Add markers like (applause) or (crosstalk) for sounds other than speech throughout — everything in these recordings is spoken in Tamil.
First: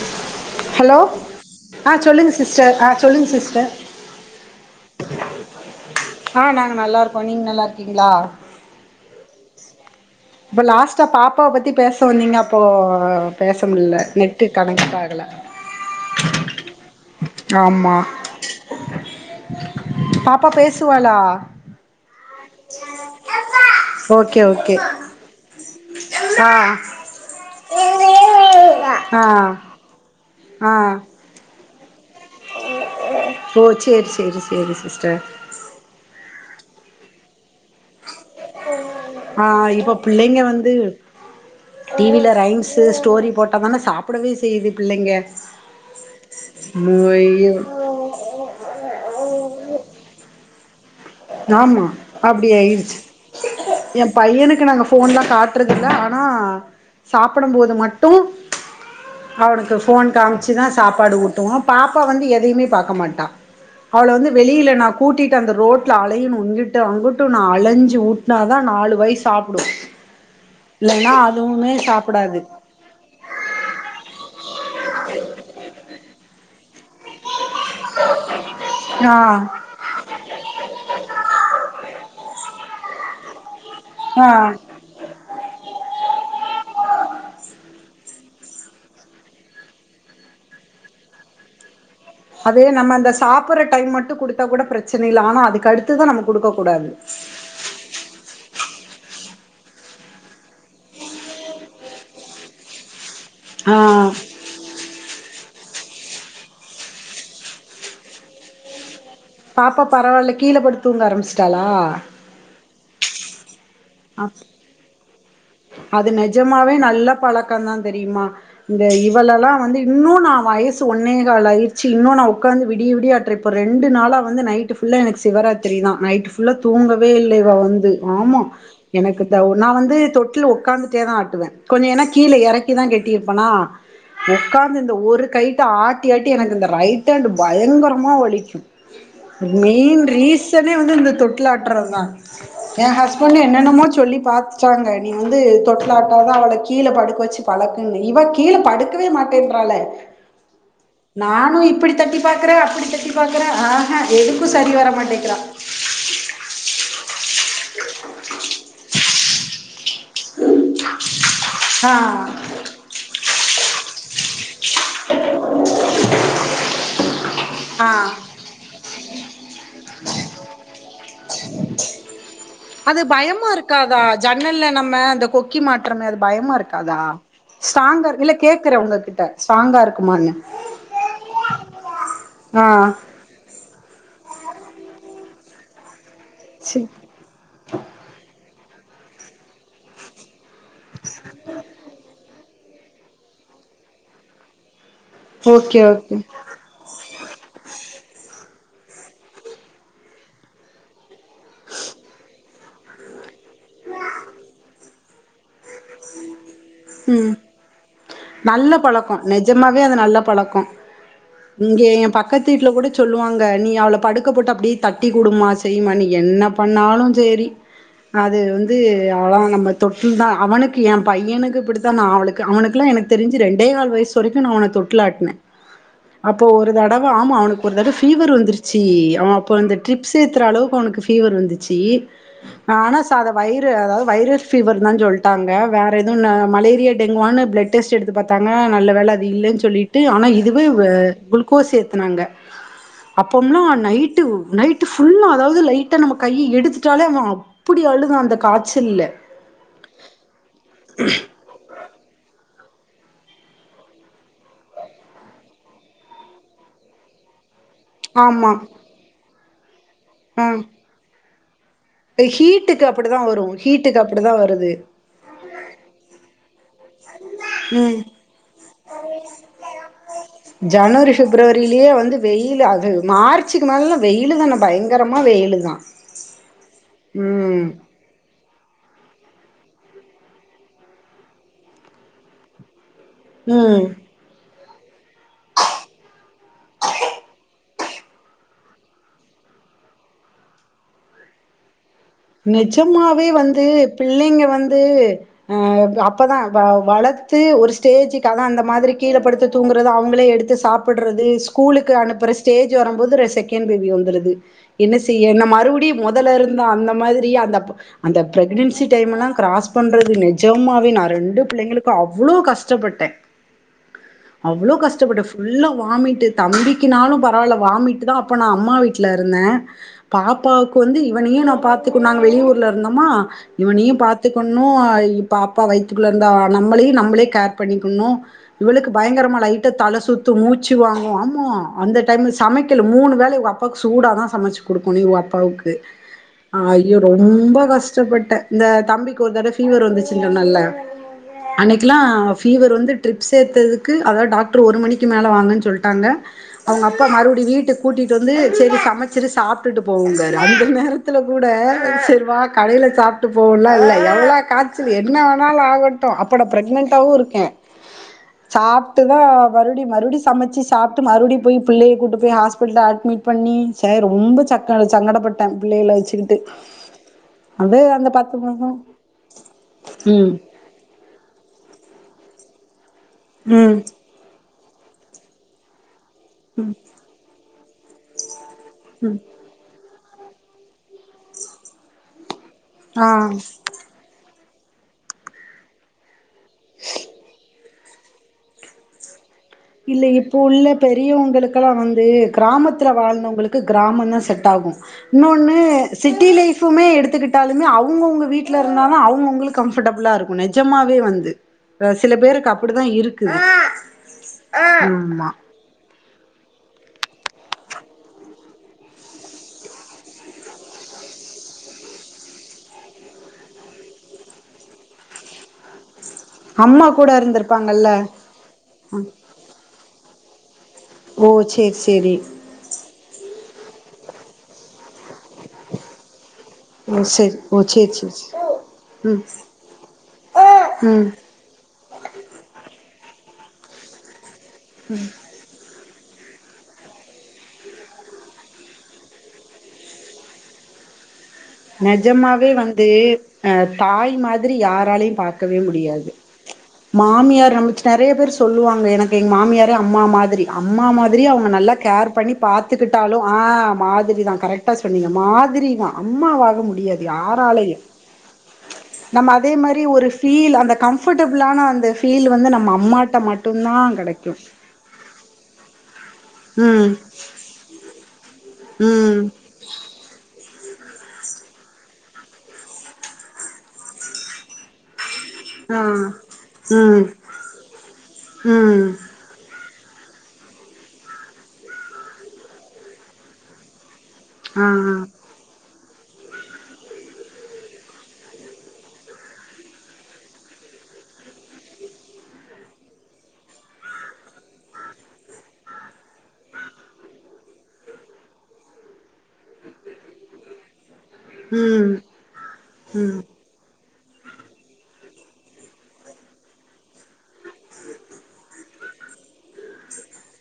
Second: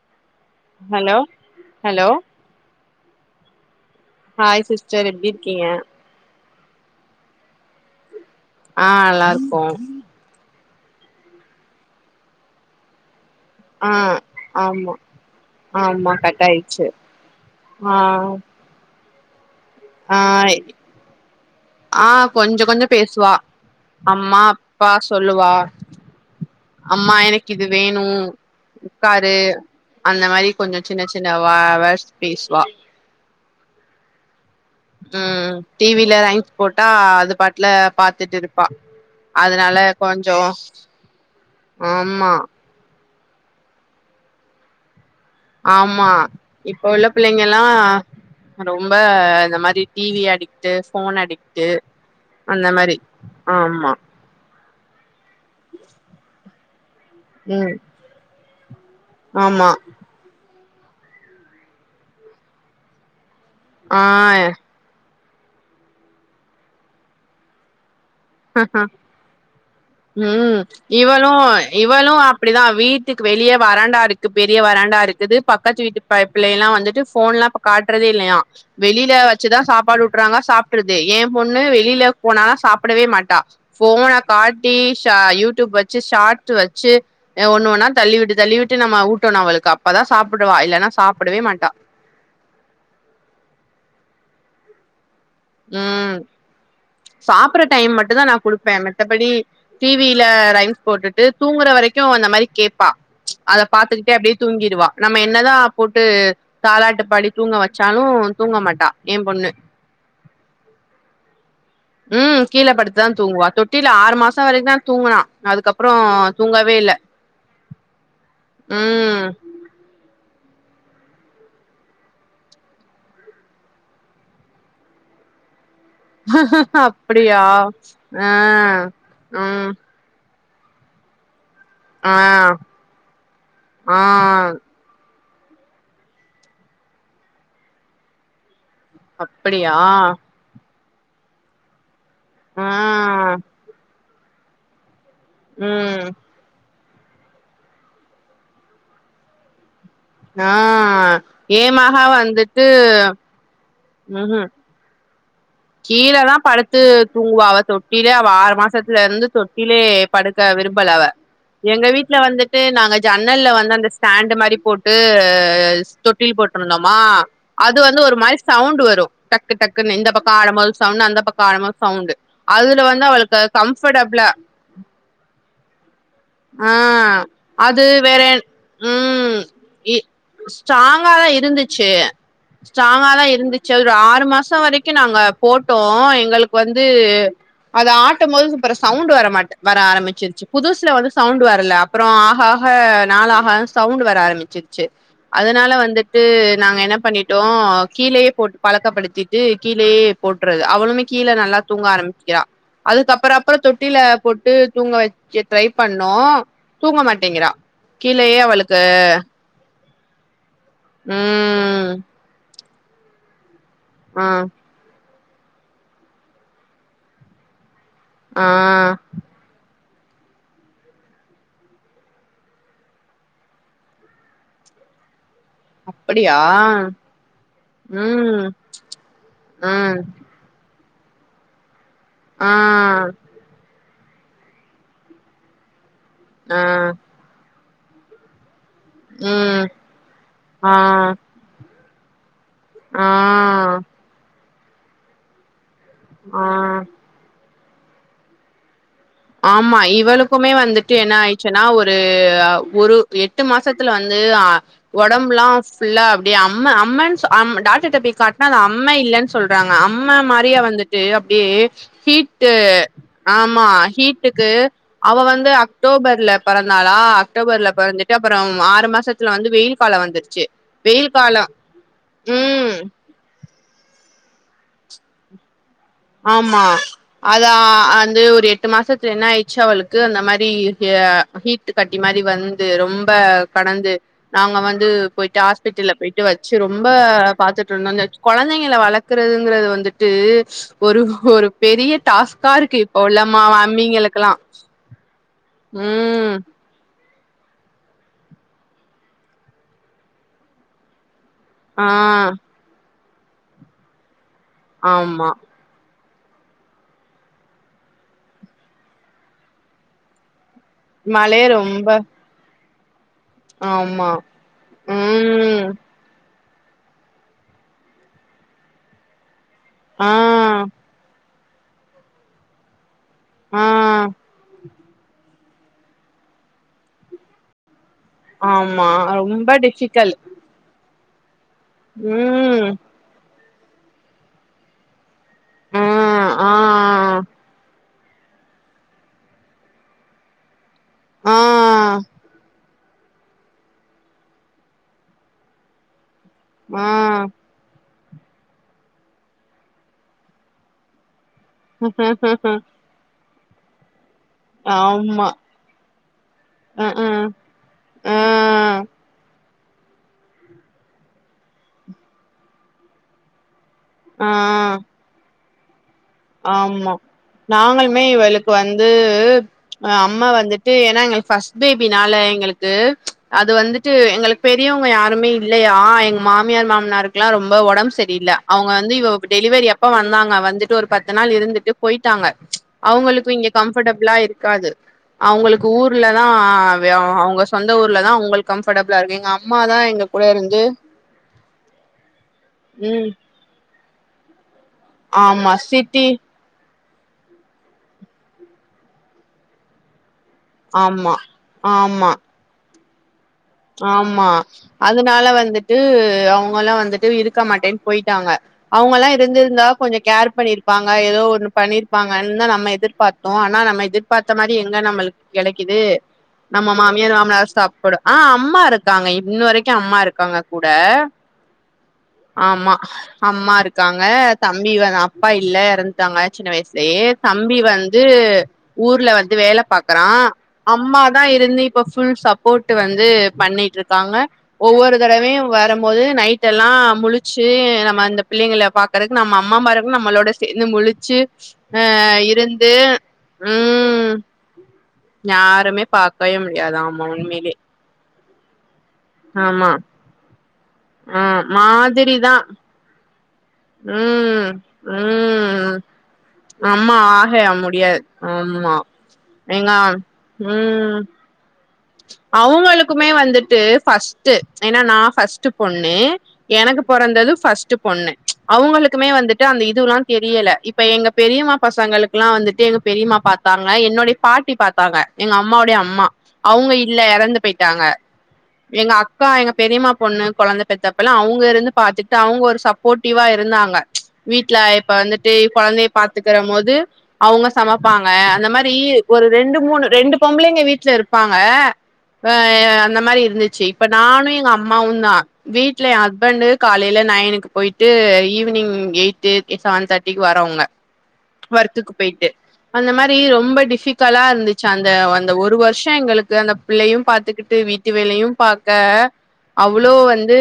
(inaudible) ஹலோ ஆ ஹலோ சொல்லுங்க சிஸ்டர் அஆ சொல்லுங்க சிஸ்டர் ஹாய் சிஸ்டர் எப்டி இருக்கீங்க ஆ நாங்க நல்லாயிருக்கோ நீங்கள் நல்லாருக்கீங்களா ஆ நல்லா இருக்கோம் இப்போ லாஸ்டா பாப்பாவ பத்தி பேச வந்தீங்க அப்போ பேச ஆ முடில்ல நெட் ஆமா ஆமா கட்டாயிட்ச்சு ஆ ஆமா ஆ பாப்பா பேசுவாளா ஆ கொஞ்சோ கொஞ்சோ பேசுவா ஓகே அம்மா ஓகே அப்பா சொல்லுவா ஆ அம்மா எனக்கு இது வேணும் கா ஆ (unintelligible) ஆ கொஞ்சோ சின்ன சின்ன வே பேஸ்வா ஓ சேரி சேரி சேரி சிஸ்டர் உம் டீவில ரைம்ஸ் போட்டா அது இதுல பாத்துட்டு இருப்பா ஆ அதனால இப்ப கொஞ்சோ பிள்ளைங்க வந்து ஆமா டிவில ரைம்ஸு ஸ்டோரி போட்டா தான சாப்டவே செய்யுது பிள்ளைங்க ஆமா இப்ப மு உள்ள ஐயோ பிள்ளைங்களா ரொம்ப இந்த மாரி டிவி அடி (unintelligible) ஆமா அப்டி ஆயிடுச்சு ஆமா எ பையனுக்கு நாங்க ஃபோன்லா காட்ரதுல்ல ஆனா சாப்டும் ம் போது மட்டு ஆமா அவனுக்கு ஃபோன் காமி ச்சு தா சாப்பாடு ஊட்டுவோ பாப்பா வந்து எதையுமே பாக்க மாட்டா ஆ அவள வந்து வெளியில நா கூ கூட்டிட்டு அந்த ரோட் டுல அலையனு இங்கிட்டும் அங்குட்டும் நா அலைஞ்சு ஊட் ம் இல்லன்னா இவளும் அதுவுமே இவளும் சாப்புடாது அப்டி தா வீட்டுக் வெளிய வராண்டாருக்கு பெரிய வராண்டா இருக்குது பக்கத்து வீட்டு ப பிள்ளயெல்லா வந் வந்துட்டு ஃபோன்லா பா காட்டுறதே இல்லையா வெளில ஆ வச்சுதா சாப்பாடு ஊட்றாங்க சாப்டுறுது எ பொண்ணு வெளில போனா தா சாப் டமட்டா ஃபோன ஆ காட்டி ஷா யூடியூப் வச்சு ஷார்ட்ஸ் வச் சு ஒன்னு ஒன்னா தள்ளி விட்டு தள்ளி விட்டு நம்ம ஊட்டணும் அவளுக்கு அப்ப தா சாப்டுவா இல்லனா சாப்டவே மாட்டா அது நம்ம இந்த சாப்புடற டைம் மட்டும் குடுத்தா கூட பிரச்சன் ம் சாப்பற டைம் மட்டும் தா நா குடுப்ப மத்தபடி டி வி ல ரைம்ஸ் போட்டுட்டு தூங்குற வரைக்கும் அந்த மாரி கேப்பா அத ஆ பாத்துகிட்டே அப்டியே தூங்கிடுவா நம்ம என் என்னதா போட்டு தாலாட்டு பாடி தூங்க வச்சாலும் தூங்க மாட்டா ஏ பொண்ணு பாப்பா பரவால இப் கீழப்படுத் தூங்க ஆரம்பிச் ம் கீழ படுத் தா துங்கு வா தொட் டில ஆறு ஆ மாசோ வரைக்கும் தா தூங்குனா அதுக்கப்புறோ அது நிஜமாவே தூங்கவே இல்ல நல்ல பழக்கந்தா தெரியுமா இந்த ம் இவளெல்லா வந்து இன்னும் நா வயசு ஒன்னே கால் ஆயிருச்சி இன்னும் நா உட்காந்து விடிய விடிய ஆட்ற இப்ப நா ரெண்டு நாளா வந்து நைட்டு ஃபுல்லா எனக்கு சிவராத் திரி தா நைட் ஃபுல்லா தூங்கவே இல்ல அப்டியா இவ வந்து ஆ ஆமா எனக்கு த ஒன்னா ம் வந்து தொட் ட்ல உக்காந்துட்டே தா ஆட்டுவ கொஞ்ச எனா ஆ கீழ எறக்கி தா கட்டிருப்பனா ஆ உட்காந்து இந்த ஒரு கைட்டு ஆட்டி ஆட்டி எனக்கு இந்த ரைட் ஹண்ட் பயங்கரமா வலிக்கும் அப்டியா மீன் ரீசன் ன்னே வந்து இந்த தொட்லாட்றது தா ஆ எ ஹஸ்பெண்டு என்னன்னமோ சொல்லி பாத் டாங்க நீ வந்து ம் தொட்டலாட்டதா அவன வெச் கீழ படுக்க வெச்சு பழக்குங்க இவ கீழ படுக்கவே மாட்டேன்றால ஆ ஏ மகா வந்துட்டு அ எதுக்கு ம்ஹூம் சரி வரம் மாட்டேக்கிறா கீழதா படுத்து தூங்குவா அவ தொட்டிலே அவ ஆறு மாசத்துல இருந்து தொட்டிலே படுக்க விரும்பல அவ எங்க ஆ வீட்ல வந்துட்டு நாங்க ஜன்னல்ல வந்து அந்த ஸ்டேண்டு மாரி போட்டு தொட்டில் போட்ருந்தோமா அது ஆ வந்து ஒரு மாரி சவுண்டு வரு டக்கு டக்குன்ன இந்த பக் சொன்ன அந்த பக்கோ அனிமல் சவுண்டு அதுல அது வந்து அவளுக்கு பயமா இருக்காதா கம்பர்டபுளா ஜன்னல்ல நம்ம அந்த கொக்கி மாட்றமே அது பயமா ஆ இருக்காதா அது‌ ஸ்ட்ராங்கா வேற இல்ல என் கேக்குறே உங்ககிட்ட ம் ஸ்ட்ராங்கா இ இருக்குமான்னு ஸ்ட்ராங்காதா இருந்துச்சு ஆ ஸ்ட்ராங்காதா இருந்துச்சு ஒரு ஆறு மாசோ வரைக் க்கு நாங்க போட்டோ எங் எங்களுக்கு வந்து சரி அத ஆட்டம்போது அப்புறோ சவுண்டு வர மாட் வர ஆரமிச்சுருச்சு புதுசுல வந்து சவுண்டு வரல அப்புறோ மாக நாளாக ஆக சவுண்டு வர ஆரம்மிச்சுருச் சு அதனால ஓகே ஓகே வந்துட்டு நாங்க என்ன பண்ணிட் டோ கீழயே போட்டு பழக்கப்படுத்திட்டு கீழயே போட்டுறது அவளுமே கீழே நல்லா தூங்க ஆரம்பிக்கிறா அதுக்குப்புறோ அப்புறோ தொட்டில்ல போட்டு தூங்க வெச்சு ட்ரை பண்ணோ தூங்க ம் மாட்டேங்கிறா கீழயே அவளுக்கு வே அது நல்ல பழக்கோ இங்க ம் எ பக்கத்து வீட்ல கூட சொல்லுவாங்க நீ அவள ஆ படுக்க போட்டு அப்டியே தட் தட்டி குடுமா செய்யுமா நீ என்ன பண்ணாலு சேரி அது வந்து ஆ அவளா நம்மத் தொட்டில் தா அவனுக்கு எம் பையனுக்கு இப்பிடித்தா நா அவளுக்கு அவனுக்கெல்லா எனக் தெரிஞ்சு ரெண்டே கால் வயிசு வரைக்கும் நா அவன தொட்டுல் ஆட்னே அப்படியா அப்போ ஒரு தடவ ஆமா அவனுக்கு ஒரு தடவ பீவர் ம் வந்துருச்சு அவன் அப்ப அந்த ம் டிரிப்ஸ் ஏத்துற அளவுக்கு அவனுக் பீவர் வந்துச்சி ஆ ஆனா சா அத வயிறு அதாவுது வைரஸ் பீவர் தா சொல்லிட்டாங்க வேற எதுவும் ஆ மலேரியா டெங்குவானு பிளெட் டெஸ்ட் எடுத்து பாத்தாங்க நல்ல வேலை அது இல்லன்னு ம் சொல்லிட்டு ஆனா இதுவே ஆ வ குளுக்கோஸ் ஏத் சொன்னாங்க ஆ அப்போம்ல்லா நைட்டு நைட்டு ஃபுல்லா அதாவுது லைட் த நம்ம ஆ கையை எடுத்துட்டாலே அவோ அப்புடி அழுதான் அந்த காய்ச்சல்ல ஆமா இவளுக்குமே வந்துட்டு என்ன ஆயிடுச்சுன்னா ஒரு அ ஒரு எட்டு மாசத்துல வந்து ஒடம்புலா ஃபுல்லா அப்பிடிய அம்ம அம்மன் சொல் டாக் டாக்டர் போயி கட்டா ஆமா அது அம்ம இல்லன் சொல்றாங்க அம்மை ஆ மாரியா வந்துட்டு அப் ம் ம் ஹீட்டுக்கு அப்புடிதா வரும் ஹீட்டுக்கு அப்பு வீட்டுக்கு அவ வந்து அக்டோபர்ல பெறந் நாலா அக்டோபர்ல ம் பெறந்துட்டு அப்புற ஆறு மாசத்துல வந்து வெயில் காலம் வந்துருச்சு ஜனவரி வெயில் காலம் பிப்ரவரியிலயே வந்து வெயில் ம் அது மார்ச்சுக்கு மேலல்லா வெயிலு தான பயங்கரமா வெயிலு தான் ஆமா அதா வந்து ஒரு எட் எட்டு மாசத்துல என்ன ஆயிடுச்சு அவளுக்கு அந்த மாரி ஹா ஹீட் கட்டி மாரி வந்து ரொம் ப ஆ ம் கடந்து நாங்க வந் து போயிட்டு ஹாஸ்பிடல்ல போயிட்டு வச்சு ரொம்ப பாத்து கெழந்தைங்க வளக்கறதுங்குறது வந்துட்டு ஒரு ஒரு பெரிய இப்ப உள்ள நெஜமாவே மா வந்து மம்மிங்களுக்கெல்லா பிள்ளைங்க வந்து ஆஹா ம் அப்பதான் வளர்த்து ஒரு ஸ்டேஜுக்கு அதான் அந்த மாதிரி கீழே படுத்த தூங்குறது அவங்களே எடுத்து சாப்பிடுறது ஆ ஸ்கூலுக்கு அனுப்புற ஸ்டேஜ் வரும் போது செகண்ட் பேபி வந்துருது என்ன ஆமா செய்ய என்ன மறுபடியும் முதல்ல இருந்த அந்த மாதிரி அந்த அந்த பிரக்னன்சி டைம் எல்லாம் கிராஸ் பண்றது நெ நெஜமாவே ரெண்டு மழையே ரொம்ப பிள்ளைங்களுக்கு அவ்வளோ கஷ்டம் கஷ்டப்பட்டேன் ஆமா அவ்வளோ கஷ்டப்பட்டு ம் ஃபுல்லா வாமிட்டு தம்பிக்குனாலும் பரவாயில்ல வாமிட்டு தான் அப்போ நான் அம்மா வீட்டில தான் இருந்தேன் ஆ பாப்பாவுக்கு வந்து இவன் ஏன் ந பத்து நாங்க வெளியூர்ல இருந்தோம் மா ஆ இவள நீ பாத்துக்கணும் மூ இப்ப அப்பா வைத்துக்குள்ள இருந்தா நம்மளே நம்பளே கேர் பண்ணி இன்னும் ஆமா இவளுக்கு பயங்கரமா ரொம்ப லைட்ட தல டிஃபிகல் சுத்து மூச்சு வாங் எ ஆமா அந்த டைம் ம் சமைக்கல மூணு வேலய அப் அப்பாவுக்கு சூடா தான் சமச்சி குடுக்கணும் இவங்க அப்பாவுக்கு ஆ ஆ அ ஐயோ ரொம்ப கஷ்டம் கஷ்டப்பட்டேன் இந்த தம்பிக்கு ஒரு தடவ ஃபீவர் வந்துச்சுன்னு சொன்னல ஆ அன்னைக்கிலாம் ஃபீவர் வந்து ட்ரிப்ஸ் ஏத்ரதுக்கு அதாவது டாக்டரு ஒரு மணிக்கு மேலே வாங்கன்னு சொல்லிட்டாங்க அவங்க ஆ அப்பா மறுபடியும் வீட்டுக் கூடிட்டு வந்து செரி சமைச்சு சாப்டுட்டு போவங்க அந்த நேரத் கூட செரிவா கடையில சாப் ட்டு போலாம் ல எல்லா காய்ச்சல் என்ன ஆமா வேணாலும் ஆகட்டும் அப்போனா அ பிரகனன்டாவும் இருக்கேன் ஆ சாப்டுதான் மறுடி மறுடி சமச்சி சாப்ட்டு மறுடி போய் புள்ளய கூட்டு போய் ஹாஸ்பெட்ல அட்மிட் பண்ணி ச ஆ ரொம்ப சக்கன சங்கடபட் தன் பிள்ளைகழ வைச் ஆமா நாங்களுமே பத்து இவளுக்கு மாசோ வந்து அம்மா ம் வந்துட்டு ஏன்னா எங்களுக்கு பஸ்ட் பேபி னால எங்களுக்கு அது ம் வந்துட்டு எங்களுக் பெரியவங்க யாருமே இல்லயா எங் மாமியார் மாமனருக்லா ரொம்ப ஒடம் சரியில்ல அவங்கந்து இவ டெலிவரி அப் ப்ப வந்தாங்க வந்துட்டு ஒரு பத் த்து நாள் இருந்துட்டு போயிட்டாங்க அவங்களுக்கு ஆ இங்க கம்ஃபர்டபுளா இருக் க்காது அவங்ளுக்கு ஊர்ல த்தா வே அவங்க சொந்த ஊர்ல தா உங்ளுக் கம்படஃல்லா இருக் எங்க அம் இல்ல இப்போள்ள பெரியவங்களுகெல்லா வந்து கிராமத்துல ம் வாழ்ந்தவங்களுக்கு கிராமந்தா செட்ட ஆகு இன்னொன்னு சிட்டி லைஃப் த்துமே எடுத்துகிட்டால்லுமே அவுங்கவுங்க வீட்ல இருந்தாலு அவங்கவுங்களுக்கு கம்ஃபடபுலா இருக் ஒ நெஜமாவே ஆமா வந்து ஆமா சில அ பேருக்கு அப் ப்பிடி தா இருக்கு ஆமா அதுனால வந்துட்டு ந்து அவங்கல்லா வந்துட்டு இருக்க மாட்டேன்னு போயிட்டாங்க அவங்கல்லா இருந்திருந்தா கொஞ்சோ கேர் பண்ணிருப்பாங்க ஏதோ ஒன்னு பண்ணிருப்பாங்கன்னு தா நம்ம எதிர்பாத்தோ ஆனா நம்ம எதிர்பாத்த மாரி எங்க நம்மளுக்கு கெடைக்குது நம்ம அம்மா கூட மாமியார் மாமனார் இருந்திருப்பாங்கல்ல சாப்படு ஆ அம்மா இருக்காங்க இன்னுவரைக்கோ அம்மா இருக்காங்க கூட ஓ சேரி சேரி ஆமா அம்மா இருக் க்காங்க தம்பி வ அப்பா இல்ல இறந்ட்டாங்க சின்ன ஓ வயசுலயே சேரி தம்பி ஓ சேரி வந்து சேரி ஊர்ல ம் வந்து வேலபாக்குறா ம் அம்மாதா இருந்து இப்ப ஃபுல் சப்போட் வந்து பண்ணிட்டுருக்காங்க ஒவ்வொரு தடவயு வரம் - ரும் போது நைட்டெல்லா முலுச்சு நம்ம இந்த பிள்ளைங்கள பாக்கறதுக்கு நம்ம அம்மாமாருகலு நம்மளோட சேந்து முலுச்சு நெஜமாவே வந்து ஆ ம் தாய் மாரி யாராலயு பாக்கவே யாருமே முடியாது பாக்கவே முடியாது ஆமா மாமியார் உண்மையிலே நம் நெறைய பேர் சொல்லுவாங்க எனக்கு எங்க ஆமா மாமியாரே அம்மா மாதிரி அம்மா மாதிரி ஆ அவங்க நல்லா கேர் பண்ணி மாதிரிதா பாத்துக்கிட்டாலு ஆ மாதிரி தா ம் கரெட்டா சொன்னீங்க மாதிரி ம் தா அம்மாவாக ஆமா முடியாது ஆஹ யாராலயு முடியாது ஆமா நம்ம அதே எங்க மாரி ஒரு ஃபீல் அந்த ம் கம்ஃபர்ட்டபளான (inaudible) அவங்களுக்குமே வந்துட்டு கெடைக்கு ஃபஸ்ட்டு ஏன்னா நா ஃபஸ்ட்டு பொண்ணு எனக்கு ம் பொறந்தது ஃபஸ்ட்டு பொண்ணு அவுங்களுக்குமே ம் வந்துட்டு அந்த இதுவுல்லா தெரியல இப் இப்ப எங்க பெரியம்மா பசங்களுக்குல்லா வந்துட்டு எங்க பெரியம்மா பாத்தாங்க என்னுடைய பாட்டி பாத்தாங்க எங்க அம்மாவுடய ஆ அம்மா அவுங்க இல்ல ம் எறந்து போயிட்டாங்க ம் எங்க அக்கா எங்க பெரியமா பொண்ணு கொழந்த பெத்தப்ப எல்லா அவுங்க இருந்து பாத்துட்டு அவுங்க ஒரு சப்போர்ட்டிவா இருந்தாங்க வீட்ல ஆ இப்ப வந்துட்டு கொழந்தய பாத்துக்கற போது அவுங்க சமப்பாங்க அந்த மாரி ஒரு ரெண்டு மூணு ரெண்டு பொம்பளைங்க வீட்டுல இருப் ப்பாங்க ஆ அந்த மாரி இருந்துச்சு இப்ப நானு எங்க அம்மாவு தா வீட்டுல எ ஹஸ்பண்டு காலையல நைனுக்கு போயிட்டு ஈவினிங் எய்ட் செவன் த்தட்டிக்கு வரவங்க ஒர்க்குக்கு ம் போயிட்டு அந்த மாரி ரொம்ப டிஃபி க்கலா இருந்துச்சு அந்த அந்த ஒரு வருஷோ எங்களுக்கு அந்த புள்ளையு பாத்துக்கிட்டு வீட்டு வேலயு பாக்க அவ்ளோ வந்து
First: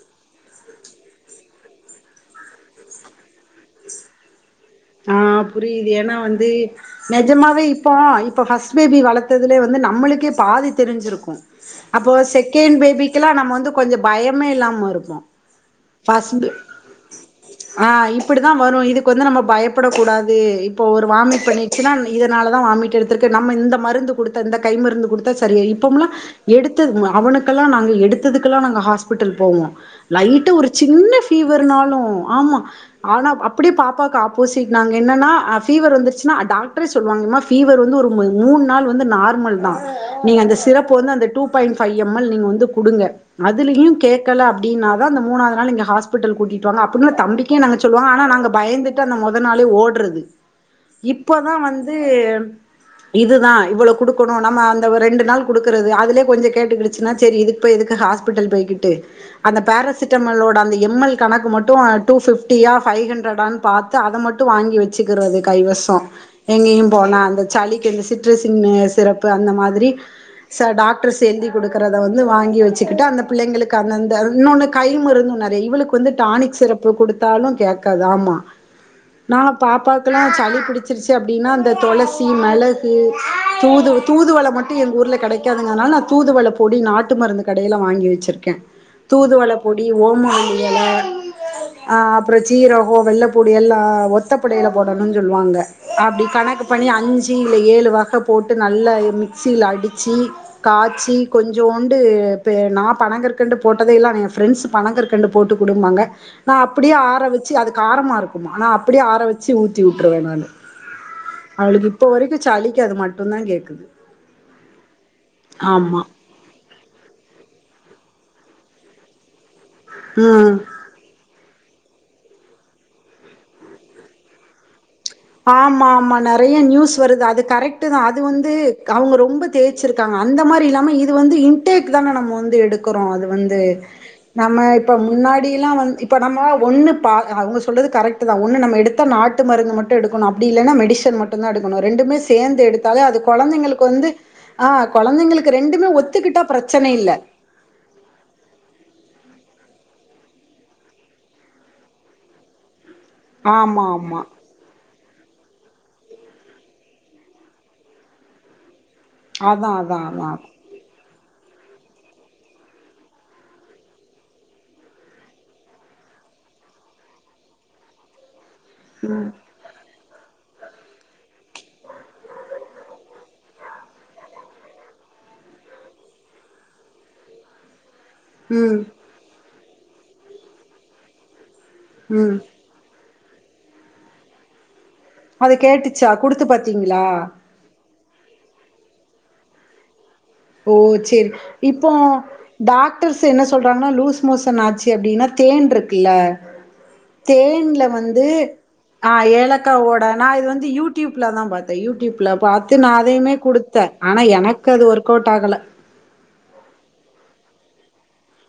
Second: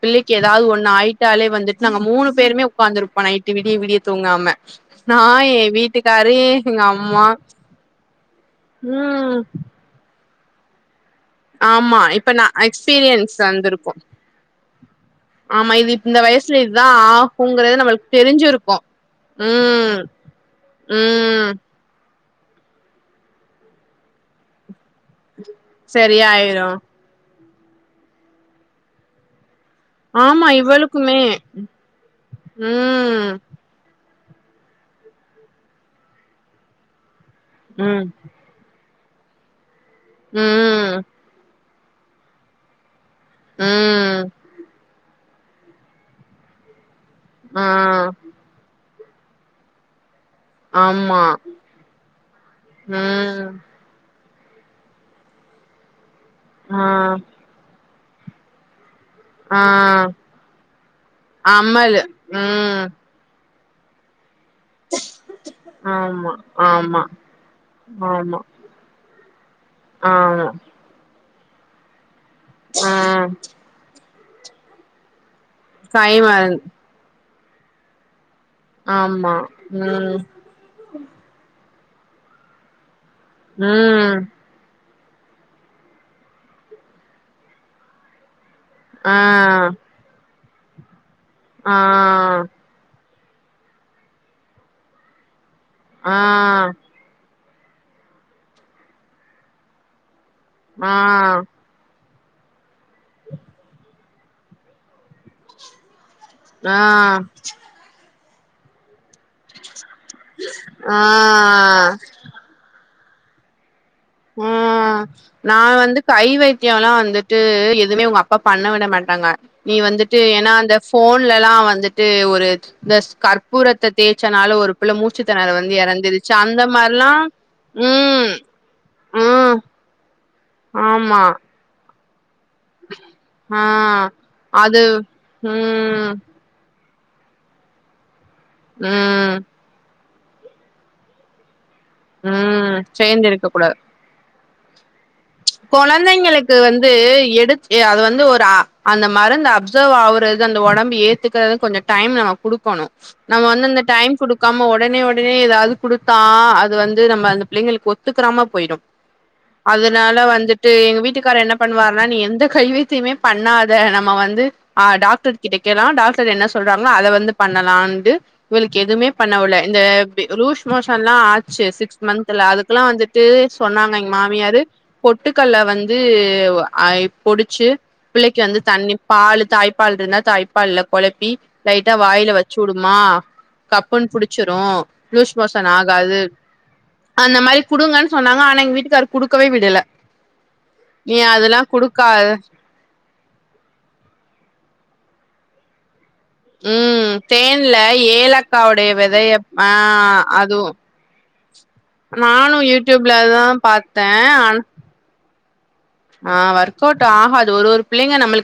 பிள்ளைக்கு ஏதாவது ஒண்ணு ஆயிட்டாலே வந்துட்டு நாங்க மூணு பேருமே ஓக்காந்துருப்போ நைட்டு விடிய விடிய தூங்காம ஆ நா எ புரியுது ஏனா வீட்டுக்காரு வந்து எங்க அம்மா நெஜமாவே இப்போ இப்ப ஃபஸ்ட் பேபி ம் வளத்ததுலே வந்து நம்மளுக் க்கே பாதி தெரிஞ்சிரு ஆமா அப்போ இப்ப நா செகண்ட் பேபிக்கல்லா எக்ஸ்பீரியன்ஸ் நம்ம வந்து வந்திருக்கு கொஞ்சோ பயமே இல்லாம இருப்போ ஆமா இது இந்த ஃபஸ்ட் பே வயசுல இதுதா ஆகுங்கறது ஆ நம்மளுக்கு இப்டிதா வரு தெரிஞ்சிருக்கு இதுக்கு வந்து நம்ம பயப் சாப்டக்க ம் கூடாது இப்போ ஒரு வாமிட் ம் பண்ணிடுச்சுன்னா இதனால தா வாமிட்டு எடுத்துருக்கு நம்ம இந்த மருந்து குடுத்த இந்த கை மருந்து குடுத்தா சரியாயி இப்பல்லா சரியாயிரு எடுத்த அவனுக் அப்பலா நாங்க எடுத்ததுக்கெல்லா நாங்க ஹாஸ்பிட்டல் போவோ ஆமா லைட்டு ஒரு சின்ன இவளுக்குமே ஃபீவர்னாலு ஆமா ஆனா ம் அப்டியே பா அப்பக்கா ஊசிட் நாங்க என்னனா ஆ ஃபீவர் வந்துருச்சுனா அட் டாக்ட்ரே சொல்லுவாங்கமா பீவர் ம் வந்து ஒரு மூணு நாள் வந்து நார்மல்தா நீங்க அந்த சிரப்பு ம் வந்து அந்த two point five M L நீங்க வந்து குடுங்க அதுலயு ம் கேக்கல அப்டின்னா தா அந்த மூணாவது நாள் இங்க ஹஸ்பிட்டல் கூட்டிட்டு வாங்க அப் அப்டினா தம்பிக்கு ஆ நாங்க சொல்லுவோ ஆனா நாங்க பயந்துட் டு அந்த மொத நாளே ஓடுறது ஆமா இப்பதா வந்து ம் இதுதா இவ்வளோ குடுக் குனு நம்ம அந்த ரெண்டு நாள் குடுக்குறது அதுலயே கொஞ்ச ஆ கேட்டுக்கிடுச்சுனா சேரி இது இப்ப எதுக்கு ஹாஸ்பிட்டல் போய்கிட்டு அந்த ஆ பேரசிட்டமலோட அந்த எம் எல் கணக்கு மட்டு அம்மலு டூ பிஃப்டியா ம் ஃபை ஹண்ரடான் பாத் து அத மட் டு வாங்கி வெச்சுக்குறது கைவசோ ஆமா எங்கியும் ஆமா போனா அந்த சளிக்கு அந்த ஆமா சிற்றசிங்குன்னு சிறப்பு அந்த மாதிரி ஆமா செல டாக்டர்ஸ் எழுதி குடுக்குறத வந்து து வாங்கி வெச்சுக்கிட்டா அந்த ம் புள்ளைங்களுக்கு அந்தந் த இன்னொன்னு கை மருந்து ஒன்னு இருக் து இவளுக்கு வந்து கை டானிக் மருந் சிறப்பு குடுத் த்தாலு கேக்காது ஆமா ஆமா நா ம் பாப்பாக்கெல்லா சளி புடுச்சுருச்சு அப்டின்னா இந்த தொளசி மெளகு தூது ம் தூதுவள மட்டு இருந் ஊருல கெடைக்காதுங்குறனால நா தூதுவள பொடி நாட்டு மருந்து கடையில வாங்கி வெச்சுருக்க ஆ தூதுவள பொடி ஓமவல்லி எல ஆ அப்பறோ சீரகோ வெள்ளப் பொடி எல்லா ஒத்தப்படையில போடணுன் சொல்லுவாங்க ஆ அப்டி கணக்கு பண்ணி அஞ்சு ச்சியில ஏழு வகை போட்டு நல்லா மிக்சியில அடிச்சி ஆ காச்சி கொஞ்சோண்டு இப்போ நான் பணங்கற்கண்டு போட்டதே இல்ல என் ஃப்ரெண்ட்ஸ் பணங்கற்கண்டு போட்டு குடும்பாங்க நான் ஆ அப்டியே ஆர வச்சி அதுக்கு காரமா இருக் ஆனா அப்டியே ஆ ரவச்சி ஊத்தி விட்டுருவேன் நானு ஆ ஆ அவளுக்கு இப்ப வரைக்கும் சளிக்கு மட் டும்தான் கேக்குது ம் நான் வந்து ஆமா கை வைத்தியம் எல்லாம் வந்துட்டு எதுமே உங்க அப் பா பண்ண விட மாட்டாங்க நீ வந்துட்டு ஏன்னா ம் அந்த போன்ல எல்லாம் வந் வந்துட்டு ஒரு இந்த கற்பூரத்த தேய்ச்சனால ஒரு புள்ள மூச்சுத்திணற வந்து ஆமா ஆமா எறந்துருச்சு நெறைய அந்த நியூஸ் மாரிலா வருது அது கரெக்ட்டு தான் அது ம் வந்து அவுங்க ரொம்ப ம் தேய்சிருக்காங் க அந்த மாரி இல்லாம இது ஆமா வந்து இன்டேக் இல்லன்னா நம்ம வந் து எடுக்கிறோம் அது வந்து ஆ நம்ம அது இப்ப முன்னாடியெல்லாம் வந்து ம் இப்ப நம்ம ஒன்னு அவுங்க சொல்றது கரெக்ட் டு தான் ஒன்னு நம்ம எடுத்த ம் நாட்டு மருந்து மட் டும் எடுக்கணும் அப்டி இல்லனா மெடிசன் மட்டும் தான் எடுக் ரெண்டுமே சேர்ந்து ம் எடுத்தாலே அது சேர்ந்து இருக்க கொழந்தைங்களுக்கு வந்து ஆ கொழந்தைங்களுக் கொழந்தங்களுக்கு வந்து எடு அது வந்து ஒரு அ அந்த மருந் து ஆவுறது அந்த உடம்பு ஏற்றுக்கறது கொஞ்சம் டைம் நம்ம குடுக்கணும் நம்ம வந்து அந்த ஆமா டைம் ஆமா குடுக்காம உடனே உட னே ஏதாவது குடுத்தா அது வந்து நம்ம அந்த பிள்ளைங்களுக்கு ஒத்துக்கறாம போயிடும் அதான் அதான் அதான் எங்க வீட்டுக்கார் என்ன பண்ணுவாருன்னா நீ எந்த கைவைத்தியுமே பண்ணாத நம்ம வந்து ஆ டாக்டர் கிட்ட வைக்கலாம் டாக்டர் என்ன சொல்றாங்களோ அதை வந்து பண்ணலாம்னு இவளுக்கு எதுவுமே பண்ணவுல இந்த லுஷ் மோஷன் எல்லாம் ஆச்சு சிக்ஸ் மன்த்ல அதுக்கெல்லாம் வந்துட்டு சொன்னாங்க எங்க மாமியாரு பொட்டுகல்ல வந்து அ பொடிச்சு பிள்ளைக்கு வந்து ம் தண்ணிப் பாலு தாய்ப் பால் இருந்தா தாய்ப்பால்ல கொழப்பி லைட்டா வாயில ம் வச்சுடுமா கப்புன் புடிச்சிரும் லூஸ் அது மோசன் கேட்டுச்சா ஆகாது குடுத்து பாத்தீங்களா அந்த மாரி குடுங்கன் சொன்னாங்க ஆனா எங்க வீட்டுக்கரு குடுக்கவே விடல ஓ நீ செரி அதெல்லா இப்போ குடுக்காத டாக்டர்ஸு என்ன சொல்றாங்கனா லூஸ் மோசன் ஆச்சி அப்டினா தேன்ருக் கில்ல ம் தேன்ல வந்து ஏலக்காவுடைய ஆ வெதைய ஆ ஏலக்காவோட நா இது அதுவு வந்து யூடியூப்ல தா பாத்த யூடியூப்ல நானு பாத்து நா யூடியூப்ல அதையுமே தா குடுத்த பாத்தே ஆனா ஆ எனக்கது ஒர்க் கோட்டாகல ஆ ஒர்க் அவுட் ஆகாது ஒரு ஒரு பிள்ளைங்க நம்ளுக்